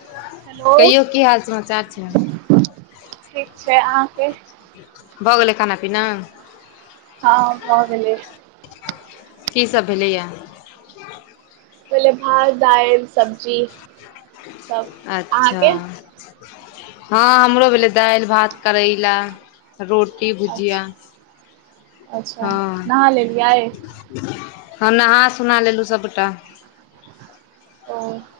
[inaudible] Hello कहियौ की हाल समाचार छै। [inaudible] ठीक छै अहाँके? भ गेलै खाना पीना। हँ भ गेलै। [inaudible] की सब भेलैया? भेलै भात दालि सब्जी। सब [inaudible] अच्छा। अहाँके हँ हमरो भेलै, दालि भात करैला। रोटी भुजिया अच्छा अच्छा हँ। नहा लेलियै [inaudible] [inaudible] हं नहा सुना लेलुं सबटा। ओ। [inaudible]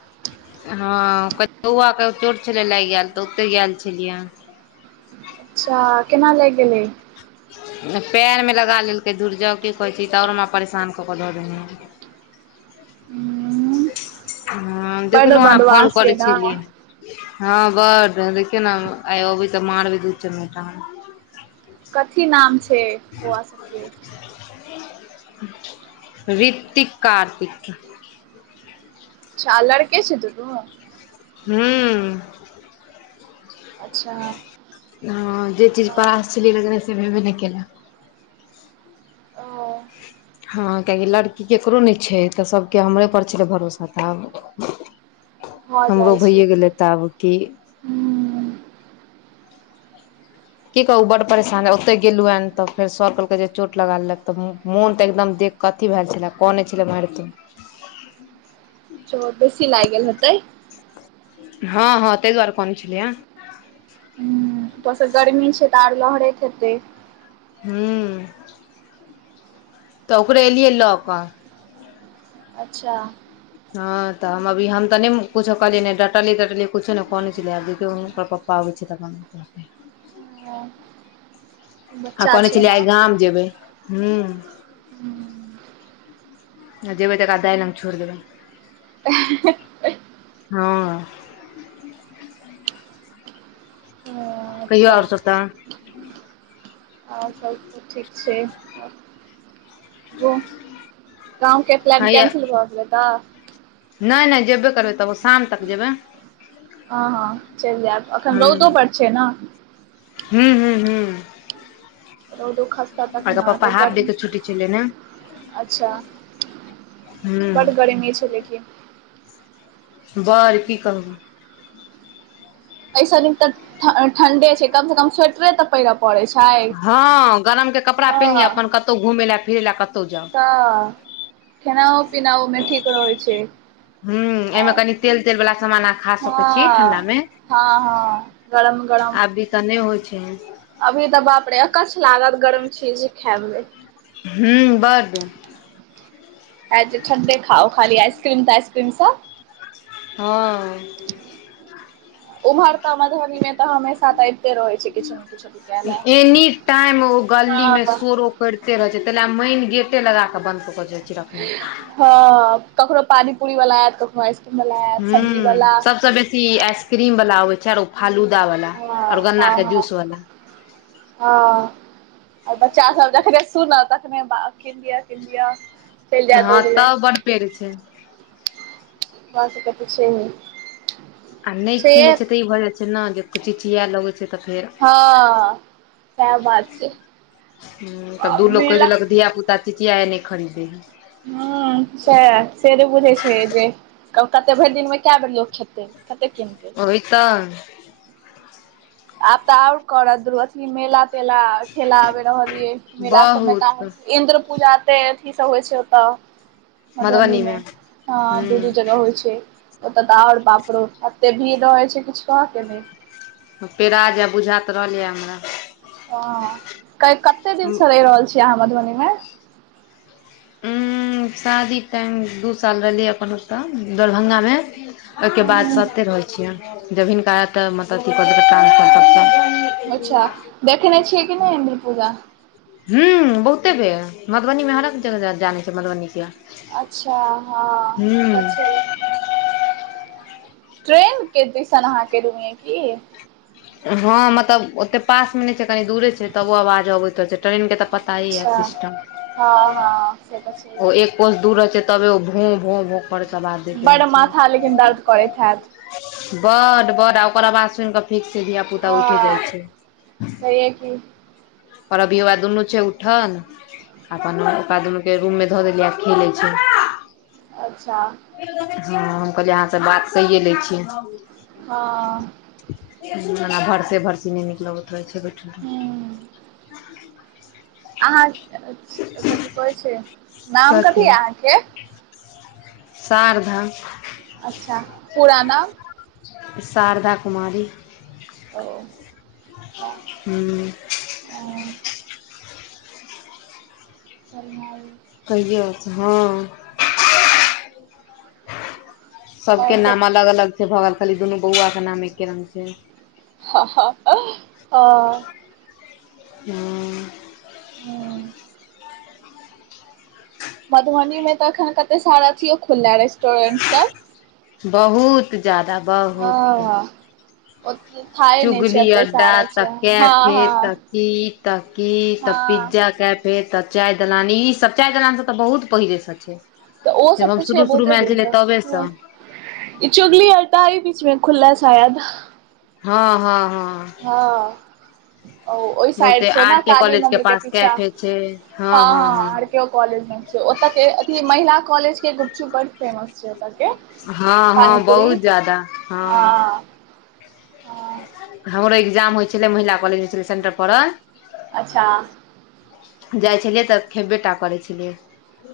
हँ ओकर बौआके चोट छलै लाइग गैल त ओतै गैल छलिअइए। जा केना लागि गेलै? ओ पैरमे लगा लेलकै। दुर जाउ की कहै छी ई त और हमरा परेशान क क ध देने य। उम्म, हं बड्ड देखलौं अहाँ फोन बदमाश यै करै ने छलियैया। हं बड देखियौ न हम आइ आबै त मारबै दू चमेटा। कथी नाम छै, बौआ सबके। [unintelligible] ऋतिक-कार्तिक। अच्छा लड़के छै दुनू? हूं अच्छा [inaudible] हं जे चीज ओ पास छलै [unintelligible] से भेबे नै केलै। ओ। हँ कियाकि लड़की केकरो नहि छै तऽ सभके हमरे पर छलै भरोसा तऽ आब भऽ जाइ हमरो छै भैए गेलै तऽ आब की हूँ की कहूॅं बड्ड परेशान ह ओतय गेलुहन तऽ फेर सब कहलकै जे चोट लगा लेलक तऽ मोन तऽ एकदम देख कथी भेजैछलेए कनै छलै मारिते। चोट बेसी लाइगेल हेतै। हँ हँ तै दुआरे कनै छलैय। ऊपर सँ गर्मी छै तऽ आर लहरैत हेतै। हूॅं। तऽ ओकरे एलियै लऽक। अच्छा। हँ तऽ हम अभी हम तऽ नै किछो कहलियै नै डटलियै तटलीए किछो नहि कनै छलियै आब देखयौ ओकर पप्पा आबै छै तहन आ हँ बच्चा कहने छै ने छलियै आइ गाम जेबै हूॅं। हूॅं आ जेबै तऽ एकरा दाय लग छोड़ि देबै। हेंह हुँ। कहियो अच्छा और सब तहन। और सब ठीक छै। गो गाँव के प्लान कैंसिल भ गेलै त। नहि-नहि जेबे करबै तबो शाम तक जेबै। हँ हँ चलि जायब अखन रौदो बड छै न। हूँ-हूँ-हूँ रौदो खस्ता तखन एकर नऽ पप्पा एते हाफ डे गरम के छुट्टी छलै ने अच्छा। हूँ बड गरमी छै लेकिन। बड़ की कहबु। ऐसऽ दिन तऽ ठंडे छै कम सँ कम स्वेटरे तऽ पहिरब। हँ गरमके कपड़ा पेन्नी हँ अपन कतहुॅं घुमय लए फिरे लए कतहु जाऊ। हँ खेनाओ पीनाओ मे ठीक रहै छै। हाँ एहिमे आओर कनि तेल-तेल वला समान अहाँ खा सकैत छी ठंडा मे। हाॅं हाॅं गरम-गरम। आबभी तऽ नहि होइ छै एहन। अभी तऽ बाप रे अकछ लागत गरम चीज खाए मे। हूँ बड। आ ठंडे खाओ खाली आइसक्रीम ताआइसक्रीम सब। हाॅं। उम्हर तऽ मधुबनी मे तऽ हमेशा तऽ अबिते रहै छै किछो ने किछो बिकाय लए। ताहि मे ओ गली मे हँ सु सोर करिते रहैत छै तै लए मेन गेटे लगा कऽ बंन्द कऽक जाइ छी रखने। हऽ कखनो पानी पूरी वला आएत कखनो आइस ह्म सबसँ बेसी ई आइस क्रीम बला आबै छै आर ओ फालूदा वला हँ आर गन्ना के जूसवला। ह। आ बच्चा सब जखने सुनत तखने बा किन दिअ, किन दिअ- चलि जायत हँ तब बड्ड पेड़ै छै। बस कपै छै। आ नै किनै छै तऽ ई भऽ जाय छै न जँ चिचिया लगै छै तऽ फेर- हँ सएह बात छै। हम्म तब दू लोक कैह मेला देलक धियापुता चिचिया है नै खरीदै - हँ साएह सँ नहि बुझै‌ छै जँ कते भैर दिनमे कऽ बेर लोक खेतै। कते किनते। ओहि तऽ आब तऽ और करत दू अथि मेला- ठेला ठेला आबे रहल यै मेला सब मे बहुत तऽ इन्द्र पूजा- ओतेय अथी सब होइ छै ओतऽ मधुबनी मे हँ दू दू हूं जगह होय छै। ओतऽ तऽ और बापड़ो एते भीड़ रहै छै किछ कहऽ के नै। पेराजेएब बुझात रहलयए हमरा। हँ कऽ कते दिन सँ रैह रहल छियै आहाँ मधुबनी में- उम्म शादी टाएम दू साल रहलियै अपन ओतऽ दरभंगामे- ओयके बाद सँ एते रहै छियै जब हिनका अतऽ मतलब अथी कऽ देलकै ट्रांसफर तबसँ। अच्छा देखने छियै की नै इंन्द्र पूजा? हूँम्म बहुते बेर मधुबनी मे हरेअक जगह जानै छियै मधुबनी के। अच्छा हँ ओतऽ हुं छै। ट्रेन के दिशन आहाँ के रूम यऽ की? हँ मतलब ओतेक पास मे नै छै कनि दूरे छै तबो आवाज अबैत रहै छै ट्रेन कऽ तऽ पट- ताए या अच्छा सिस्टम हँ हँ से तऽ छैहे ओ एक- कोस दूर रहै छै तबे ओ भो, भो, भो करै छै अबाज- बड़ माथा लेकिन दर्द करैत हेएत? बड्ड- बड्ड आ ओकर अबाज सुन कऽ फिक्स छै धिया- पुता उठे जाइ हँ छै सहिए की- पर अभी वएह दुन्नू छै उठल- अपन ओकरा दुनू के रूममे धऽ देलियै आब खेलै छै। अच्छा जी हँ हम कहलियै आहाँसँ बात कैये लै छी। हँ। नाना भरसे- भरसी नै निक लगैत रहै छै बैठल- रहल। हूँ आहाँ कथि कहै छै नाम कथी या आहाँके? शारधा अच्छा पुरा नाम? शारधा कुमारी ओ अच्छा हूँ। बरियां अइ। कहियो हँ। सबके आओर सब नाम अलग अलग छै भऽ गेल खाली दुनू बौआ के नाम एके रंग छै। ह, ह, हँ। हं हँ [unintelligible] मधुबनी मे तऽ एखन कत्ते सारा अथियो खुललैऽ रेस- बहुत जादा बहुत हँ ओते थाए नहि छै चुगली एते अड्डा सारा त छै हँ कैफे त हँ की त की तब हँ पिज्जा कैफे तऽ चाय दलान, ई सब चाय दलान तऽ बहुत पहिले सब छै। तऽ ओ जब सब हम तऽ छै शुरू शुरू बहुत्ते मे आयल दिनस। छलियै तबेसँ हँ ई चुगली अड्डा इ बीचमे खुलले शायद हँ- हँ- हँ हँ ओ ओय साइड बहुते छै ने आर के काली कॉलेज मंन्दिर के पास पीछा। कैफे छै हँ- हँ आर केओ कॉलेज मे छै। ओत के अथी महिला कॉलेज के गुपचुप बड्ड फेमस छै। छै ओतके, हँ हँ पानीपूरी। बहुत ज्यादा हँ हँ हमरो एगजाम होइ छलै महिला कॉलेज में छलय सेंटर पडल अच्छा जाइ छलियै तऽ खेब्बेटा करै छलियै।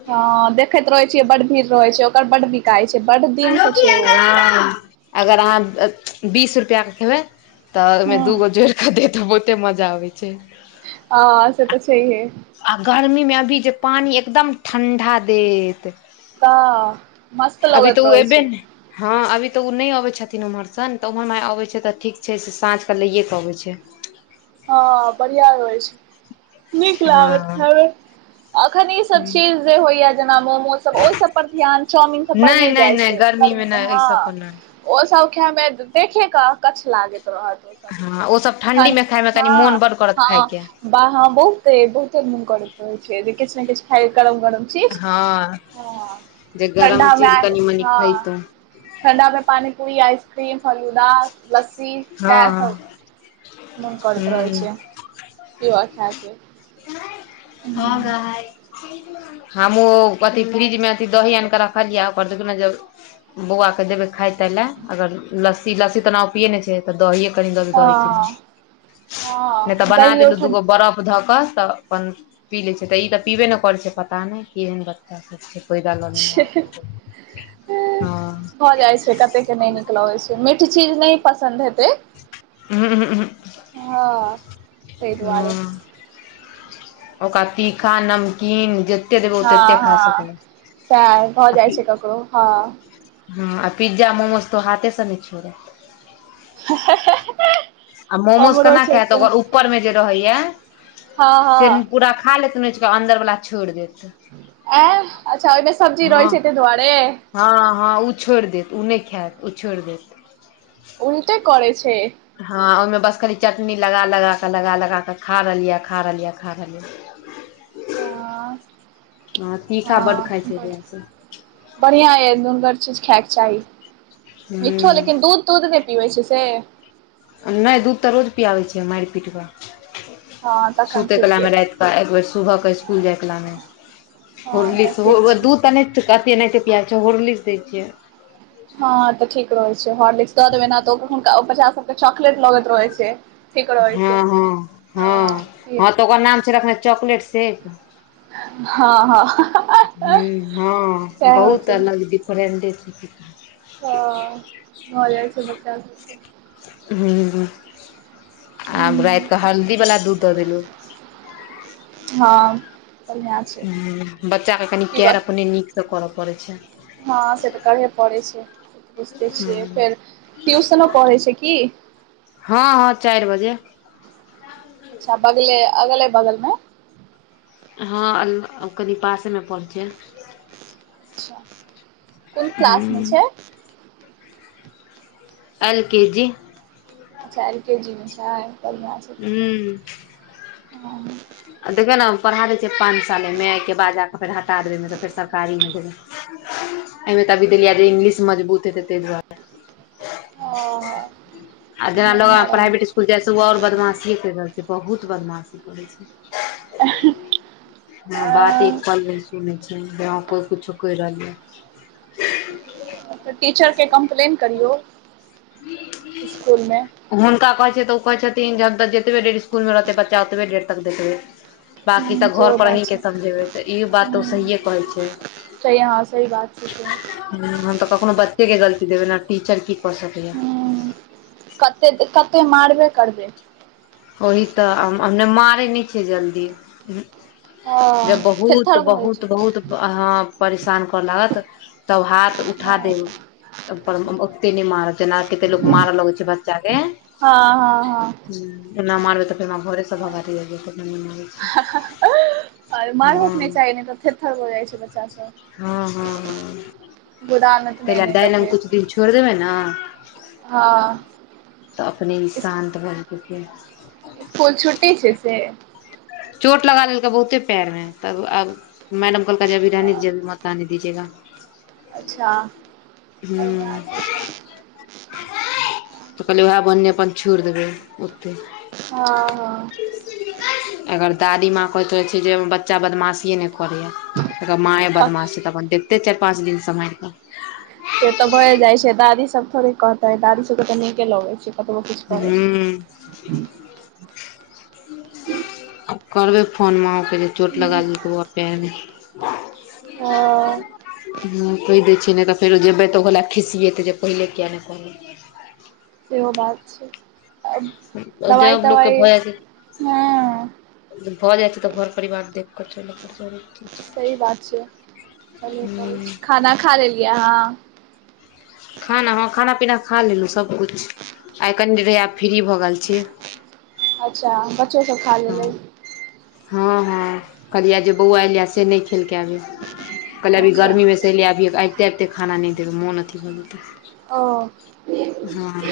हँ देखैत रहैत छियै बड्ड भीड़ रहै छै। ओकर बड्ड बिकाय छै। बड दिनसँ छै ओ ओत हँ अगर अहाँ [unintelligible] बीस रुपैआके खेबै तऽ ओयमे हूँ दूगो जोइड़ कऽ देत- बु- ते मजा आबय छै। हँ से त छैहे। आ गर्मी मे अभी जे पानी एकदम ठंडा देत। तऽ मस्त अभी तऽ लगैत ओ रहै एबे छै। ने हँ अभी तऽ उ नय अबै छथिन ओम्हर स नैतऽ ओम्हर माहे अबैत छैतऽ ठीक छै से साँझके लैयैके अबैत छै। हँ बढ़िया रहै छै। नीक लागत हँ खायमे। अखन ई सब चीज जे होइयैऽ जेना मोमोसभ ओ सभ पर ध्यान चामीन सभ पर नहि नय नहि जाइ नहि छै। गर्मी मे गर्मीमे नहि एहि हँ। सब पर नहि ओ सब खैमे देखे के अकच्छ लागैत रहत। सब हँ ओ सब ठंडी मे खाय मे कनी मोन बड्ड करत खायके। बाह हं बहुते, बहुते मोन करैत रहै छै जे किछ ने किछ खाय गरम -गरम। चीस हँ जे गरम ठंडामे चीज कनि आइस मनि हँ खैतौं ठण्डा मे पानीपूरी, आइसक्रीम, फलूदा, लस्सी हँ सैह हँ सब मोन करैत रहै हूँ छै पीबऽ खैके। [unintelligible] हमूँ, कथी फ्रिज मे अथी दही आइन कऽ रखलियै ओकर बौआके देबै खाय ताय लए अगर लस्सी, लस्सी ओना उ पियैय नय छै तऽ दहीए कनि दऽ देबय दही चीनी। नय तऽ हँ बना दहियो देलु दूगो ठण्डा बरफ धऽ कऽ तऽ अपन पी लै छै। तऽ ई तऽ पीबे नय करै छै पता नय केहेन बच्चा सब छै। पैदा लऽ लेने हँ भऽ जाइ छै। कत्ते के नय निक लगे छै मिठ- ठ-चीज नय पसन्द हेतै। हँ ताहि [unintelligible] दुआरे हुं- ओका तीखा नमकीन जे ते देबेय ओ हँ तत्ते खाऽ सकयैऽ। ओकरो हँ हँ आ पिज्जा मोमोज तओ हाथ से नय छोड़त हँ आ मोमोज कना खैत ओकर ऊपर मे जे रहैया हँ से हँ पूरा खा लेत नोइचके अन्दर वला छोइड़ देत। एँ अच्छा ओयमे सब्जी रहै हँ छैय तय दुआरे। हँ- हँ उ छोइड़ देत उ नै खैत उ छोइड़ देत। उलटे करय छैय। हँं ओयमे बस कनि चटनी लगा- लगा क लगा- लगा क खा रहलिया, खा रहलिया, खा रहलिया। हँ हँ तीखा बड खाय छैय बौआ सब। बढ़ियाँ अय नुनगर चीज खायके चाही मिठो लेकिन हूँ दूध दूध नय पीबै छैय से। नय दूध त रोज पियाबै छियै माइर पीट क। हँ तखन सुतै ठीक य कलामे तऽ रातिकऽ एक बेर सुबहके स्कुल जाय कलामे। हँ तऽ होर्लिक्स हो ठीक उहो छै दूध त नै अते एनाहिते पिया छैय होर्लिक्स दै छियै। हँ त ठीक रहे छैय हॉर्लिक्स दऽ देबै ने तऽ हुनका ओ बच्चा सबके चॉकलेट लगैत रहै छैय। हँ- हँ -हँ -हँ त ओकर नाम छैय रखने चॉकलेट शेक। हँ- हँ। हँ हम्म हँ सएह होइ बहुत छै अलग डिफरेंडे छैय कि कहु। हँ भ जाइ छैय बच्चा। सबके हूँ-हूँ। आब राइत क हल्दीवला दूध द देलु। हँ बढ़िआँ छै हूँ बच्चा के कनि केयर पीबऽ अपने नीक स करऽ पड़े छैय। हँ से त करहे पड़ै छैय बुझिते ह छियै फेर ट्यूशनो पढ़ै छैय की। हँ-हँ चाइर बजे। अच्छा बगले अगले बगलमे। हँ अल कनि पासेमे परे छैय। अच्छा कोन क्लासमे हूं, छैय। एल-के-जी। अच्छा एल-के-जी मे छैय। हूँ। हँ देखियौ न हम पढ़ा दै छियै पाँच साल अइमे ऐके बाद जाकऽ फेर हटा देबै अइमेसऽ फेर सरकारीमे देबै। एयमे त अभी देलियैए जे इंग्लिश मजबूत हेते तै दुआरे। आ जेना बढ़िआँ लगमे रह प्राइवेट स्कुल जाइ से उ और बदमाशि करि रहल छैय बहुत बदमाशी करै छैय। अ। [inaudible] हँ बात एक पल नय सुनै छैय कोइ कुछो कैर रहलियऽ। त टीचरके कम्प्लेन करियौ इसकुलमे। हुनका कहै छियै त ओ कहै छथिन जे हम जतबे देर इसकुलमे रहतै बच्चा ओतबे देर तक देखबै बाकी त ह घर सेहो पर अहीं बात के छै समझेबै त इहो बात ओ सहिए कहै छैय। सही हँ सही बात छैय सेहो। हूँ हम त कखनो बच्चेके गलती देबै ने टीचर की क सकैया। कते-कते मारबे करबे। ओही त हम- हम नय मारै नय छियै जल्दी। हँ जब थेथर भऽ जाइ छै बहुत-बहुत-बहुत अ हँ परेशान करऽ लागत तब हाथ उठा हँ देब। ओते नय मारत जेना कते लोक मारऽ लगै छैय बच्चाके। हँ हँ हुं एना मारबे तऽ फेर हमरा घरे से भगा [unintelligible] और मारबो हँ के नै चाही नै तऽ थेथर भऽ जाए छै बच्चा सब। हां-हां-हां गोदानत तै नहि लय कै नहि दाय तऽ लग कुछ दिन छोड़ देबै नै हां। तऽ अपने ई शान्त भऽ जेतै फेर स्कूल छुट्टी छै से चोट लगा लेलकै बहुते पैर मे तब आब मैडम कहलकै जे अभी रहने दीजिए अभी मत आने दीजिएगा। अच्छा बढ़िया हूँ छै तब। तऽ कहलियै उहै बह्हने अपन छोएड़ देबै ओतै। हां-हां। ऐकर दादीमाँ कहैत रहे छै जे हमर बच्चा बदमाशिए न करय यै। एकर मांए हँ बदमाश छै तऽ अपन देखते चाएर पाँच दिन सम्हाएर कै। से तऽ भ ए जाए छै, दादी सब थोड़ी कहते दादी सबके तऽ नीके लगे छै। हूं। ह ह करबै फोन माँ ओ के जे चोट लगा लेलको बउवा पैर में। हँ हां कह दै छियै नै तऽ फेरो जेबै तऽ ओकरा लए खिसयेतै जे पहिले किया नै कहलै। सेहो बात छै आ जब लोकके दबाई-तबाई भऽ जाइ छै हां भऽ जाइ छै तऽ घर परिवार देख कऽ चलै पड़े छै, [unintelligible] सही बात छै, चलै पड़े छै, खाना खा लेलियै अहाँ? खाना हां खाना-पीना खा लेलो सब कुछ आइ कनि देर हेयै आब फ्री भऽ गेल छीयै। अच्छा बत से सब खा लेलै हां-हां-हां कहलियै जे बौआ ऐल यै से नै खेलकै अभी। कहलियै अभी अच्छा गर्मी मे से एले यै अभी अइबते-अइबते खाना नै देबै मोन अथी भऽ जेतै। औ। हां।